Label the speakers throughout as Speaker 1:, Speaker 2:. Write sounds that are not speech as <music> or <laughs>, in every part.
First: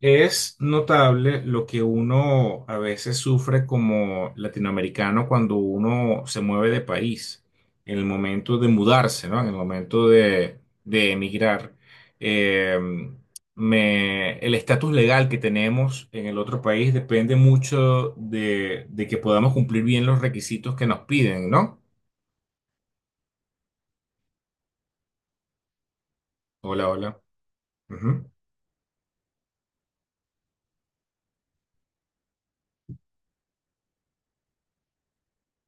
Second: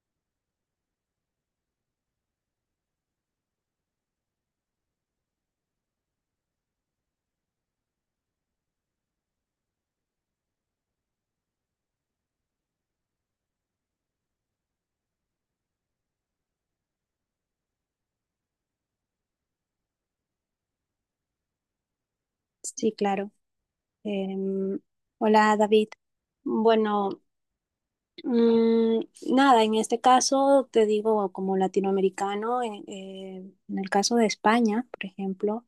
Speaker 1: Es notable lo que uno a veces sufre como latinoamericano cuando uno se mueve de país, en el momento de mudarse, ¿no? En el momento de emigrar. Eh, el estatus legal que tenemos en el otro país depende mucho de que podamos cumplir bien los requisitos que nos piden, ¿no?
Speaker 2: Sí, claro. Em, hola, David.
Speaker 1: Hola, hola.
Speaker 2: Bueno,
Speaker 1: Ujú.
Speaker 2: mm, nada, en este caso te digo como latinoamericano, en el caso de España, por ejemplo,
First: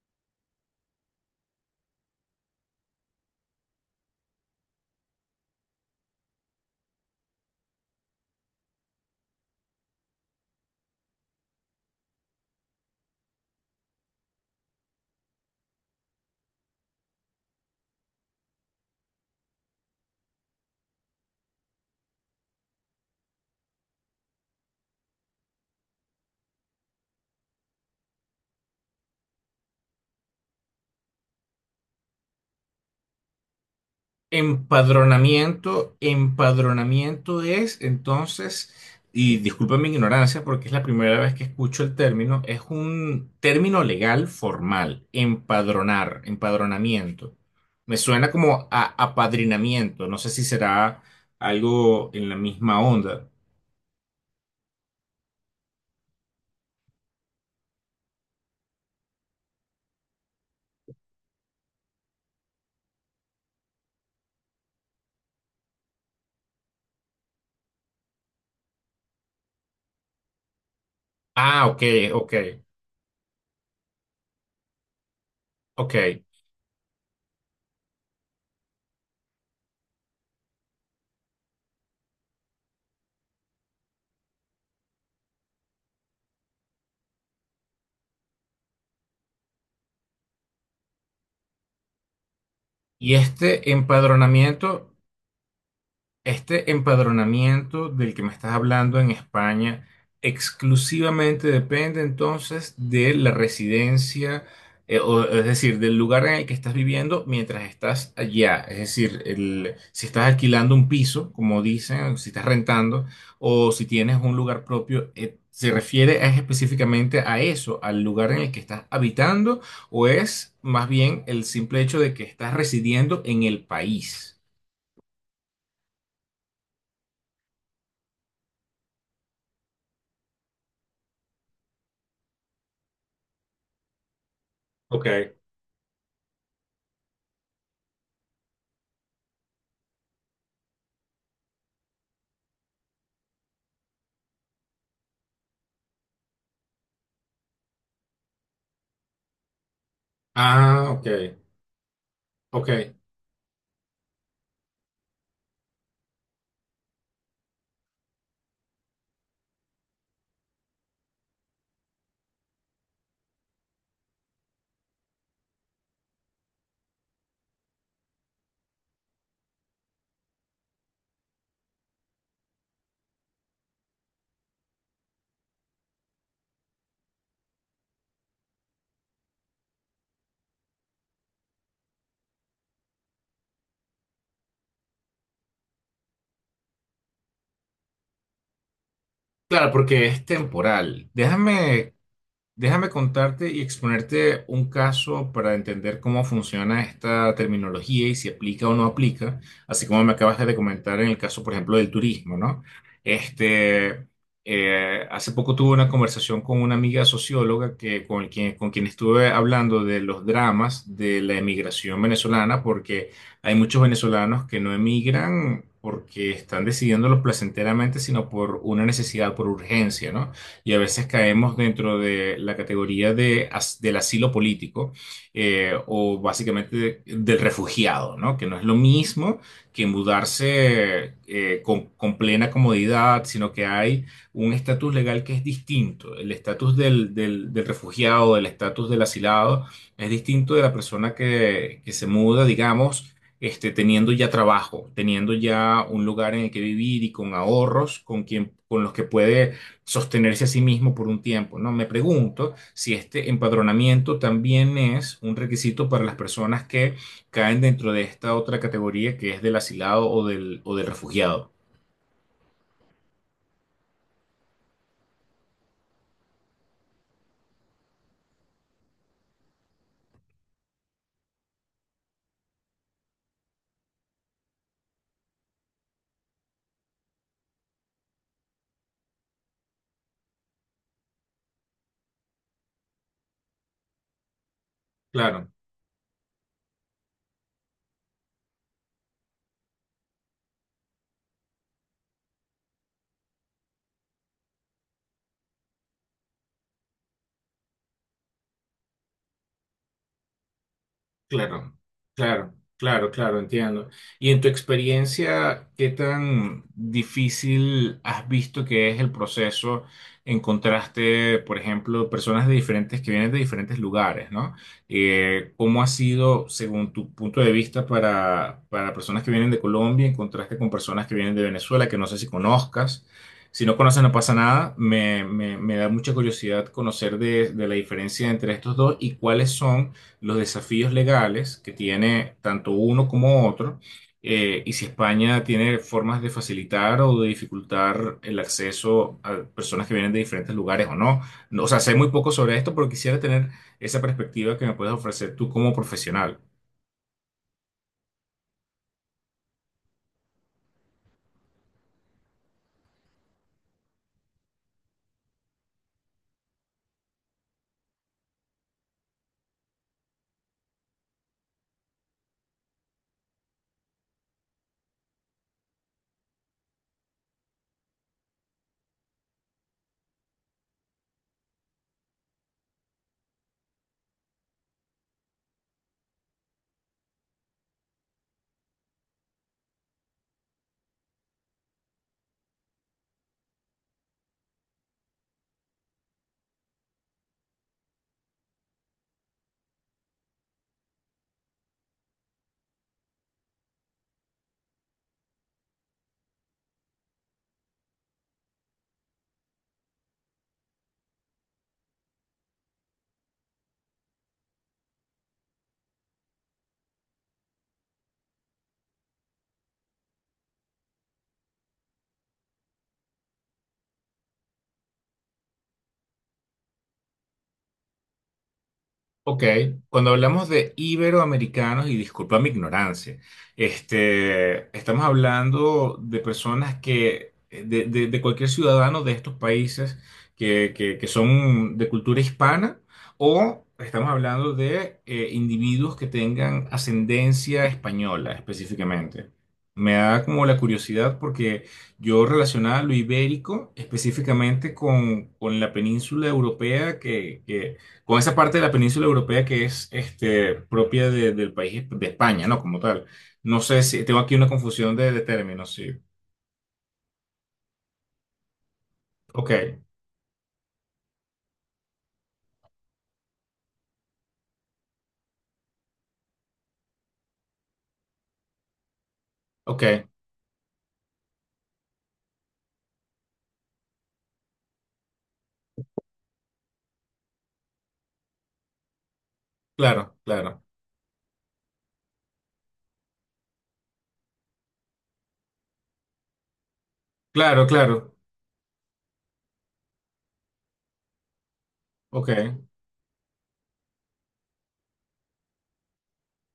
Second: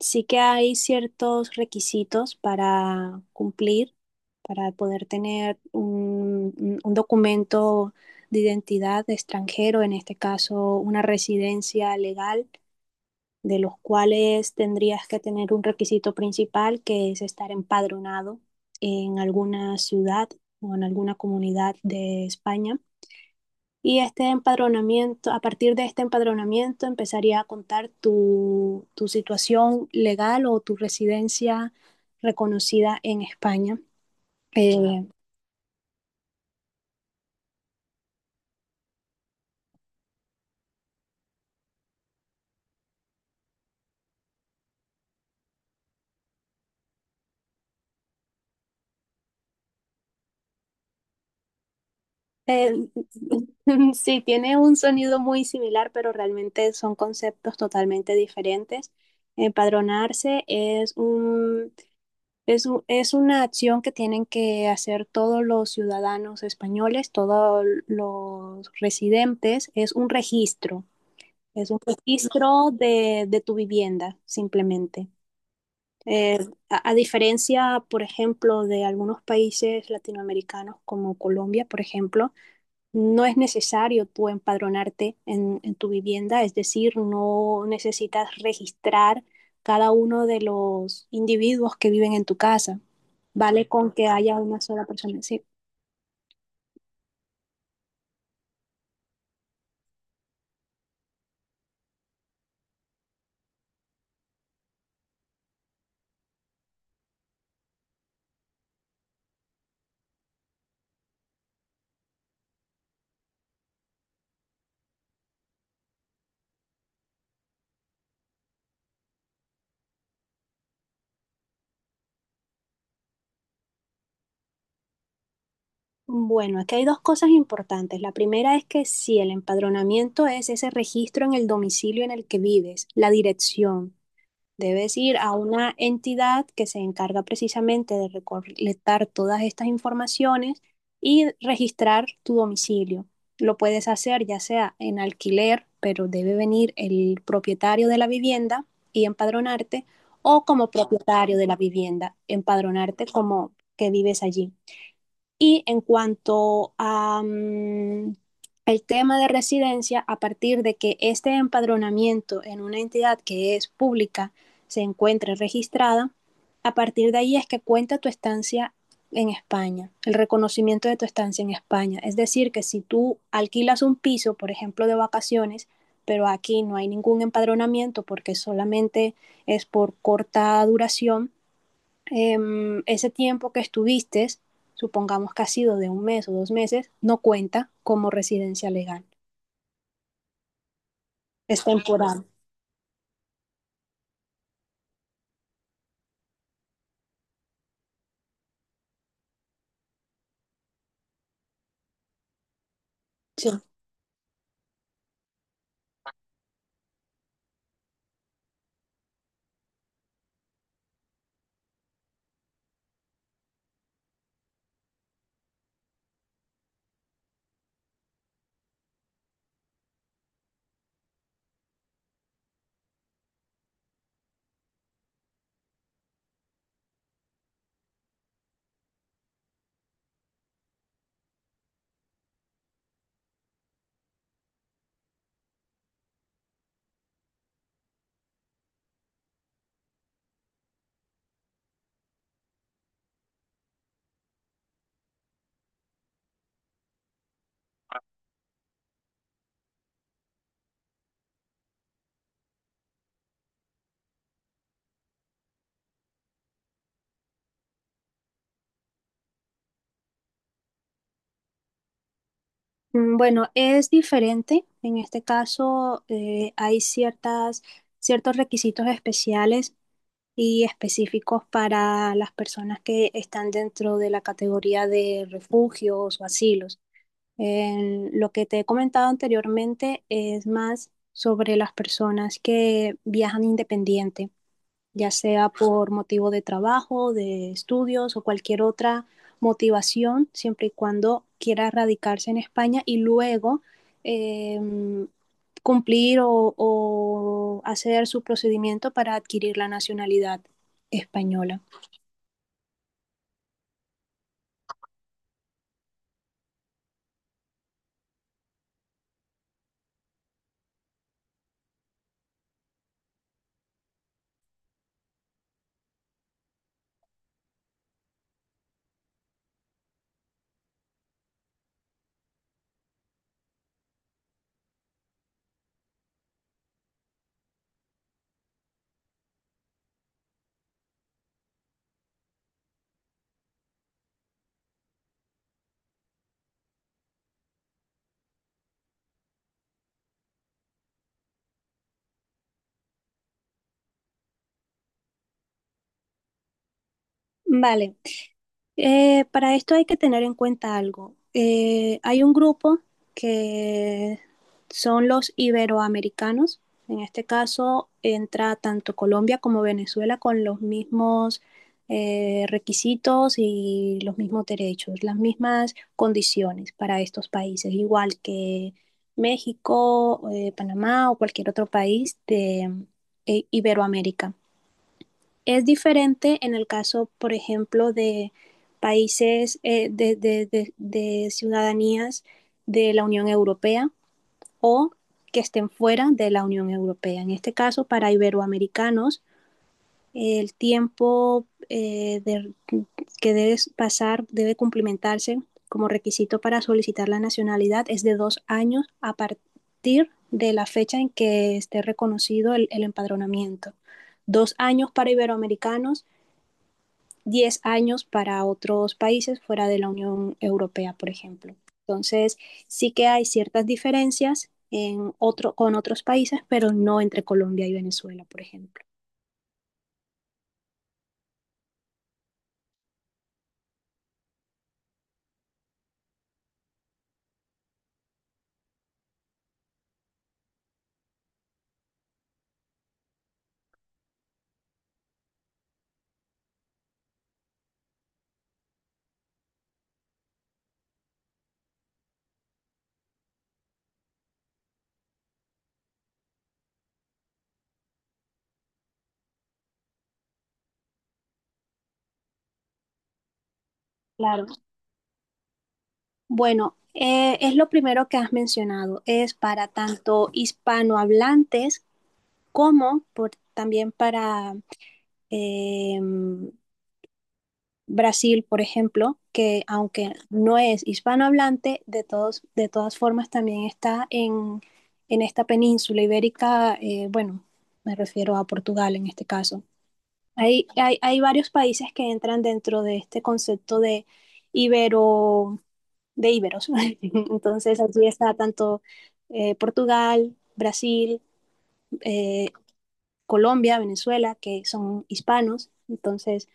Speaker 2: sí que hay ciertos requisitos para cumplir, para poder tener un documento de identidad de extranjero, en este caso una residencia legal. De los cuales tendrías que tener un requisito principal que es estar empadronado en alguna ciudad o en alguna comunidad de España. Y este empadronamiento, a partir de este empadronamiento empezaría a contar tu situación legal o tu residencia reconocida en España. Eh,
Speaker 1: Empadronamiento, empadronamiento es entonces, y disculpen mi ignorancia porque es la primera vez que escucho el término, es un término legal formal, empadronar, empadronamiento. Me suena como a apadrinamiento, no sé si será algo en la
Speaker 2: eh,
Speaker 1: misma onda.
Speaker 2: <laughs> sí, tiene un sonido muy similar, pero realmente son conceptos totalmente diferentes. Empadronarse es un... es una acción que tienen que hacer todos los ciudadanos españoles, todos los residentes.
Speaker 1: Ah,
Speaker 2: Es un
Speaker 1: ok, ok,
Speaker 2: registro de tu vivienda, simplemente.
Speaker 1: ok.
Speaker 2: Eh, a, diferencia, por ejemplo, de algunos países latinoamericanos como Colombia, por ejemplo, no es necesario tú empadronarte en tu vivienda, es decir, no necesitas registrar cada uno de los individuos que viven en tu casa.
Speaker 1: Y
Speaker 2: Vale
Speaker 1: este
Speaker 2: con que haya una sola
Speaker 1: empadronamiento,
Speaker 2: persona. Sí.
Speaker 1: este empadronamiento del que me estás hablando en España exclusivamente depende entonces de la residencia, o, es decir, del lugar en el que estás viviendo mientras estás allá. Es decir, si estás alquilando un piso, como dicen, si estás rentando, o si tienes un lugar propio, ¿se refiere es específicamente a eso, al lugar en el que estás habitando, o es más bien el simple hecho de que estás residiendo en el país?
Speaker 2: Bueno, aquí hay dos cosas importantes. La primera es que sí, el empadronamiento es ese registro en el domicilio en el que vives, la dirección. Debes ir a
Speaker 1: Ok.
Speaker 2: una entidad que se encarga precisamente de recolectar todas estas informaciones y registrar tu domicilio. Lo puedes hacer ya sea en alquiler, pero debe venir el propietario de la vivienda y empadronarte, o como
Speaker 1: Ah, ok,
Speaker 2: propietario de la vivienda,
Speaker 1: ok.
Speaker 2: empadronarte como que vives allí. Y en cuanto a, el tema de residencia, a partir de que este empadronamiento en una entidad que es pública se encuentre registrada, a partir de ahí es que cuenta tu estancia en España, el reconocimiento de tu estancia en España. Es decir, que si tú alquilas un piso, por ejemplo, de vacaciones, pero aquí no hay ningún empadronamiento porque solamente es por corta duración, ese tiempo que estuviste, supongamos que ha sido de 1 mes o 2 meses, no cuenta como residencia legal.
Speaker 1: Claro, porque es temporal.
Speaker 2: Es
Speaker 1: Déjame
Speaker 2: temporal.
Speaker 1: Déjame contarte y exponerte un caso para entender cómo funciona esta terminología y si aplica o no aplica, así como me acabas de comentar en el caso, por ejemplo, del turismo, ¿no?
Speaker 2: Sí.
Speaker 1: Este, Hace poco tuve una conversación con una amiga socióloga con quien estuve hablando de los dramas de la emigración venezolana, porque hay muchos venezolanos que no emigran porque están decidiéndolo placenteramente, sino por una necesidad, por urgencia, ¿no? Y a veces caemos dentro de la categoría del asilo político, o básicamente del refugiado, ¿no? Que no es lo mismo que mudarse con plena comodidad, sino que hay un estatus legal que es distinto. El estatus del refugiado, del estatus del asilado, es distinto de la persona que se muda, digamos, teniendo ya trabajo, teniendo ya un lugar en el que vivir y con ahorros con los que puede sostenerse a sí mismo por un tiempo, ¿no? Me pregunto si este empadronamiento también es un requisito para las personas que caen dentro de esta otra categoría que es del asilado o del refugiado.
Speaker 2: Bueno, es diferente. En este caso, hay ciertos requisitos especiales y específicos para las personas que están dentro de la categoría de refugios o asilos. En lo que te he comentado anteriormente es más sobre las personas que viajan independiente ya sea
Speaker 1: Claro.
Speaker 2: por motivo de trabajo, de estudios o cualquier otra motivación, siempre y cuando quiera radicarse en España y luego eh, cumplir o hacer su procedimiento para adquirir la nacionalidad española.
Speaker 1: Claro, claro, entiendo. Y en tu experiencia, ¿qué tan difícil has visto que es el proceso? Encontraste, por ejemplo, personas de diferentes que vienen de diferentes lugares, ¿no? ¿Cómo ha sido, según tu punto de vista, para personas que vienen de Colombia, en contraste con personas que vienen de Venezuela, que no sé si conozcas? Si no conoces, no pasa nada. Me da mucha curiosidad conocer de la diferencia entre estos dos y cuáles son los desafíos legales que tiene tanto uno como otro, y si España tiene formas de facilitar o de dificultar el acceso a personas que vienen de diferentes lugares o no. No, o sea, sé muy poco sobre esto, pero quisiera tener esa perspectiva que me puedes ofrecer tú como profesional.
Speaker 2: Vale. Para esto hay que tener en cuenta algo. Hay un grupo que son los iberoamericanos. En este caso entra tanto Colombia como Venezuela con los mismos requisitos y los mismos derechos, las mismas condiciones para estos países, igual que México, Panamá o cualquier otro país de Iberoamérica. Es diferente en el caso, por ejemplo, de países de ciudadanías de la Unión Europea o que estén fuera de la Unión Europea. En este caso, para iberoamericanos, el tiempo que debe pasar debe cumplimentarse como requisito para solicitar la nacionalidad es de 2 años a partir de la fecha en que esté reconocido el empadronamiento. 2 años para iberoamericanos, 10 años para otros países fuera de la Unión Europea, por ejemplo. Entonces, sí que hay ciertas diferencias en otro, con otros países, pero no entre Colombia y Venezuela, por ejemplo.
Speaker 1: Ok, cuando hablamos de iberoamericanos, y disculpa mi ignorancia, estamos hablando de personas que, de cualquier ciudadano de estos países que son de cultura hispana, o estamos hablando de individuos que tengan ascendencia española específicamente. Me da como la curiosidad porque yo relacionaba lo ibérico específicamente con la península europea, con esa parte de la península europea que es, propia del país de España, ¿no? Como tal. No sé si tengo aquí
Speaker 2: Claro.
Speaker 1: una confusión de términos, sí.
Speaker 2: Bueno, es lo primero que has mencionado, es
Speaker 1: Ok,
Speaker 2: para tanto hispanohablantes como por, también para eh, Brasil, por ejemplo, que
Speaker 1: ok,
Speaker 2: aunque no es hispanohablante, de todas formas también está en esta península ibérica, bueno, me refiero a Portugal en este caso.
Speaker 1: claro, claro,
Speaker 2: Hay varios países que entran dentro de este concepto de ibero, de iberos. <laughs>
Speaker 1: claro,
Speaker 2: Entonces, allí
Speaker 1: claro,
Speaker 2: está tanto Portugal, Brasil,
Speaker 1: ok,
Speaker 2: eh, Colombia, Venezuela, que son hispanos. Entonces,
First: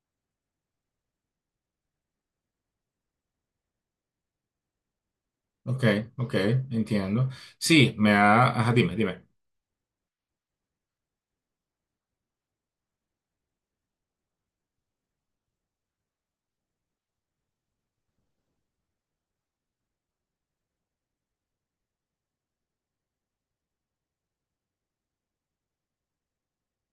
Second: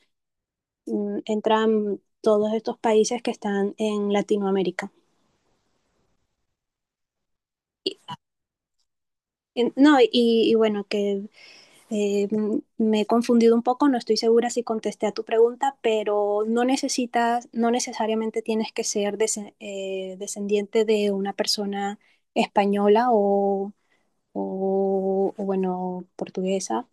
Speaker 2: entran todos estos países que están en Latinoamérica.
Speaker 1: ok, ok, entiendo. Sí,
Speaker 2: Y,
Speaker 1: me ha... Ajá, dime, dime.
Speaker 2: no, y bueno, que me he confundido un poco, no estoy segura si contesté a tu pregunta, pero no necesitas, no necesariamente tienes que ser descendiente de una persona española o bueno, portuguesa,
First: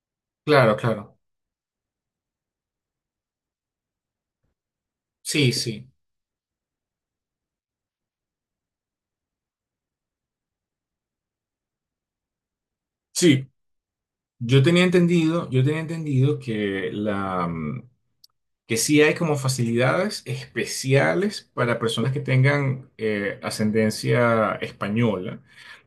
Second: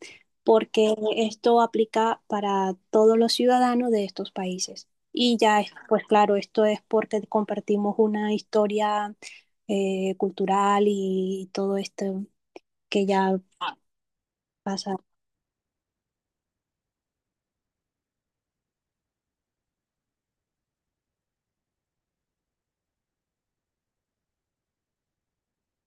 Speaker 1: Claro,
Speaker 2: porque
Speaker 1: claro.
Speaker 2: esto aplica para todos los ciudadanos de estos países. Y
Speaker 1: Sí,
Speaker 2: ya, es,
Speaker 1: sí.
Speaker 2: pues claro, esto es porque compartimos una historia cultural y todo esto que ya
Speaker 1: Sí, yo tenía
Speaker 2: pasa.
Speaker 1: entendido, yo tenía entendido que que sí hay como facilidades especiales para personas que tengan ascendencia española,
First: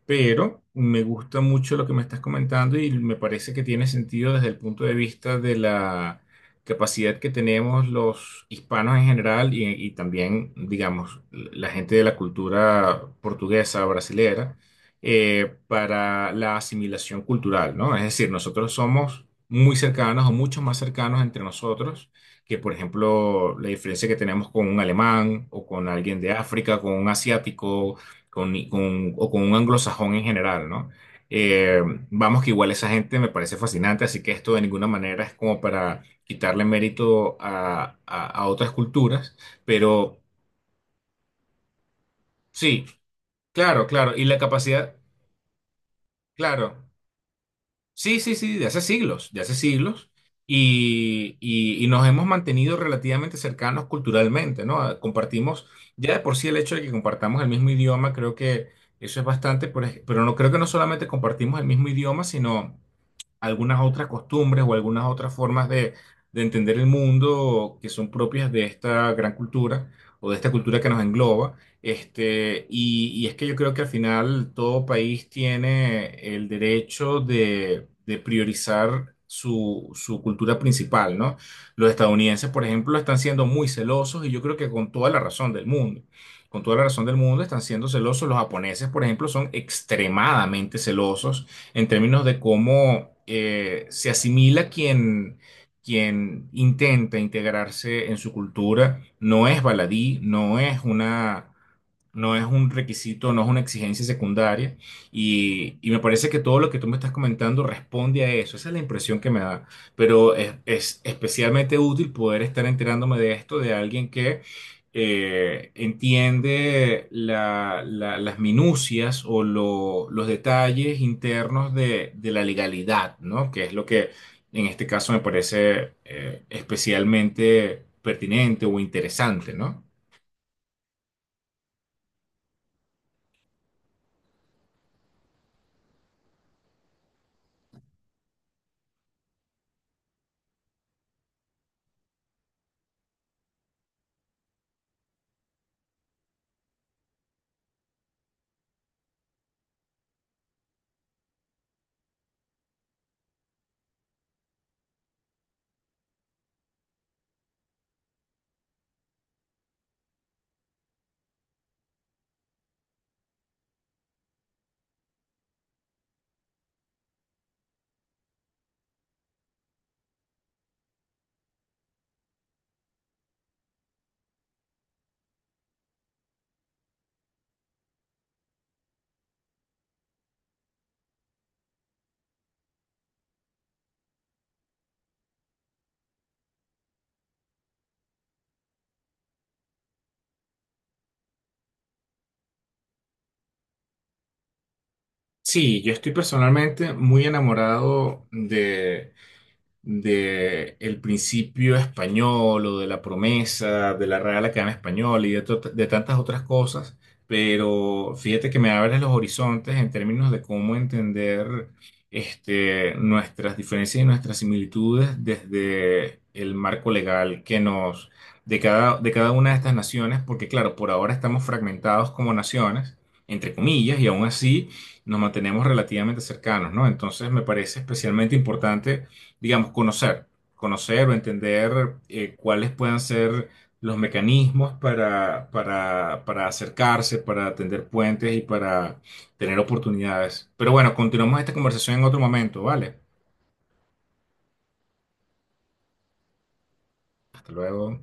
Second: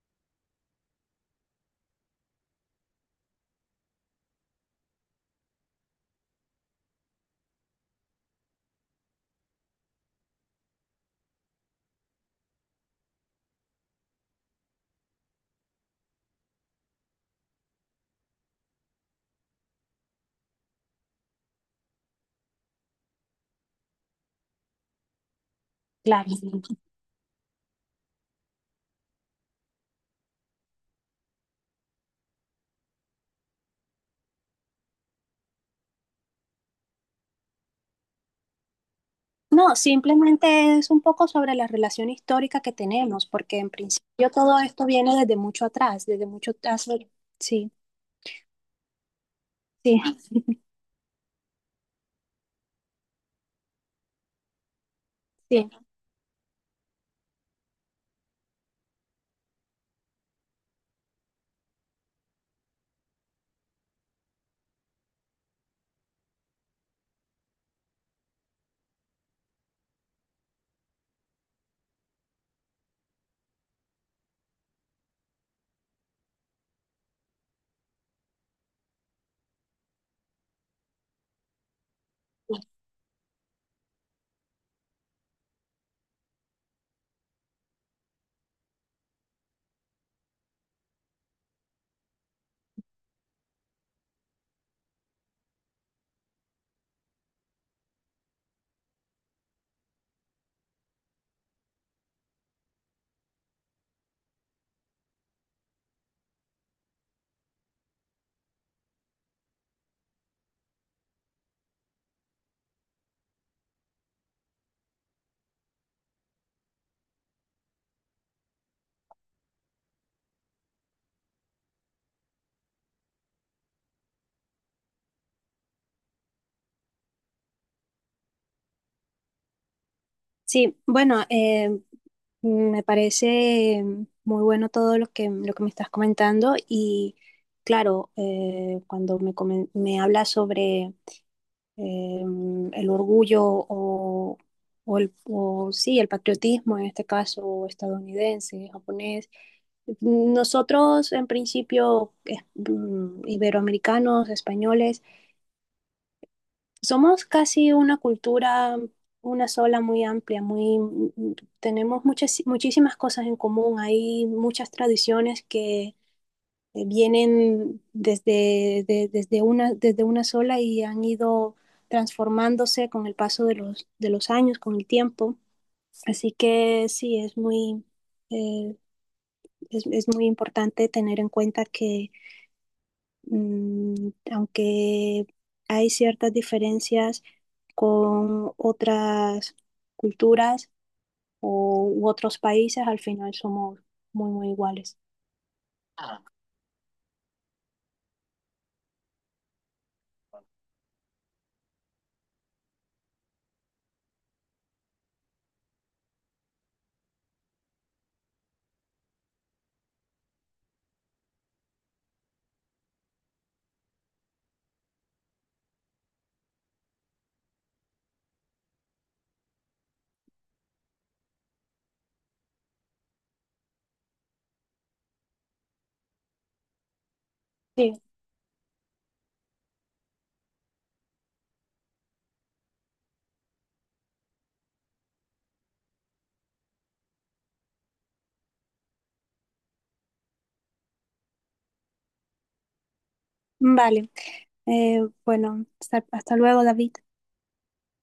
Speaker 1: pero me gusta mucho lo que me estás comentando y me parece que tiene sentido desde el punto de vista de la capacidad que tenemos los hispanos en general y también, digamos, la gente de la cultura portuguesa, brasilera, para la asimilación cultural, ¿no? Es decir, nosotros somos muy cercanos o mucho más cercanos entre nosotros que, por ejemplo, la diferencia que tenemos con un alemán o con alguien
Speaker 2: Claro.
Speaker 1: de África, con un asiático, o con un anglosajón en general, ¿no? Eh, Vamos que igual esa gente me parece fascinante, así que esto de ninguna manera es como para quitarle mérito a otras culturas,
Speaker 2: No,
Speaker 1: pero
Speaker 2: simplemente es un poco sobre la relación histórica que
Speaker 1: sí,
Speaker 2: tenemos, porque en
Speaker 1: claro, claro, y
Speaker 2: principio
Speaker 1: la
Speaker 2: todo esto
Speaker 1: capacidad,
Speaker 2: viene desde mucho atrás, desde mucho atrás.
Speaker 1: claro.
Speaker 2: Sí,
Speaker 1: Sí, sí, sí, de hace siglos, de hace
Speaker 2: sí,
Speaker 1: siglos. Y nos hemos mantenido relativamente cercanos culturalmente, ¿no? Ah, compartimos,
Speaker 2: sí.
Speaker 1: ya de por sí el hecho de que compartamos el mismo idioma, creo que eso es bastante, pero no creo que no solamente compartimos el mismo idioma, sino algunas otras costumbres o algunas otras formas de entender el mundo que son propias de esta gran cultura o de esta cultura que nos engloba. Y es que yo creo que al final todo país tiene el derecho de priorizar su, su cultura principal, ¿no? Los estadounidenses, por ejemplo, están siendo muy celosos y yo creo que con toda la razón del mundo. Con toda la razón del mundo están siendo celosos. Los japoneses, por ejemplo, son extremadamente celosos en términos de cómo se asimila quien, quien intenta integrarse en su cultura. No es baladí, no es un requisito, no es una exigencia secundaria, y me parece que todo lo que tú me estás comentando responde a eso, esa es la impresión que me da, pero es especialmente útil poder estar enterándome de esto de alguien que entiende las minucias o los detalles internos de la legalidad, ¿no? Que es lo que en este caso me parece especialmente pertinente o interesante, ¿no?
Speaker 2: Sí, bueno, me parece muy bueno todo lo que me estás comentando y claro, cuando me, me hablas sobre eh, el orgullo o el, o sí, el patriotismo, en este caso estadounidense, japonés. Nosotros, en principio, iberoamericanos, españoles, somos casi una cultura, una sola muy amplia, tenemos muchas, muchísimas cosas en común. Hay muchas tradiciones que vienen desde una sola y han ido transformándose con el paso de los años, con el tiempo. Así que sí, eh, es muy importante tener en cuenta que aunque hay ciertas diferencias, con otras culturas o, u otros países, al final somos muy, muy iguales.
Speaker 1: Sí, yo estoy personalmente muy enamorado de el principio español o de la promesa, de la Real Academia Española y de, de tantas otras cosas, pero fíjate que me abres los horizontes en términos de cómo entender, nuestras diferencias y nuestras similitudes desde el marco legal que nos, de cada una de estas naciones, porque claro, por ahora estamos fragmentados como naciones, entre comillas, y aún así nos mantenemos relativamente cercanos, ¿no? Entonces me parece
Speaker 2: Sí,
Speaker 1: especialmente importante, digamos, conocer, conocer o entender cuáles puedan ser los mecanismos para acercarse, para tender puentes y para tener oportunidades. Pero bueno, continuamos esta conversación en otro momento, ¿vale?
Speaker 2: vale. Eh, bueno, hasta, hasta luego, David.
Speaker 1: Hasta luego.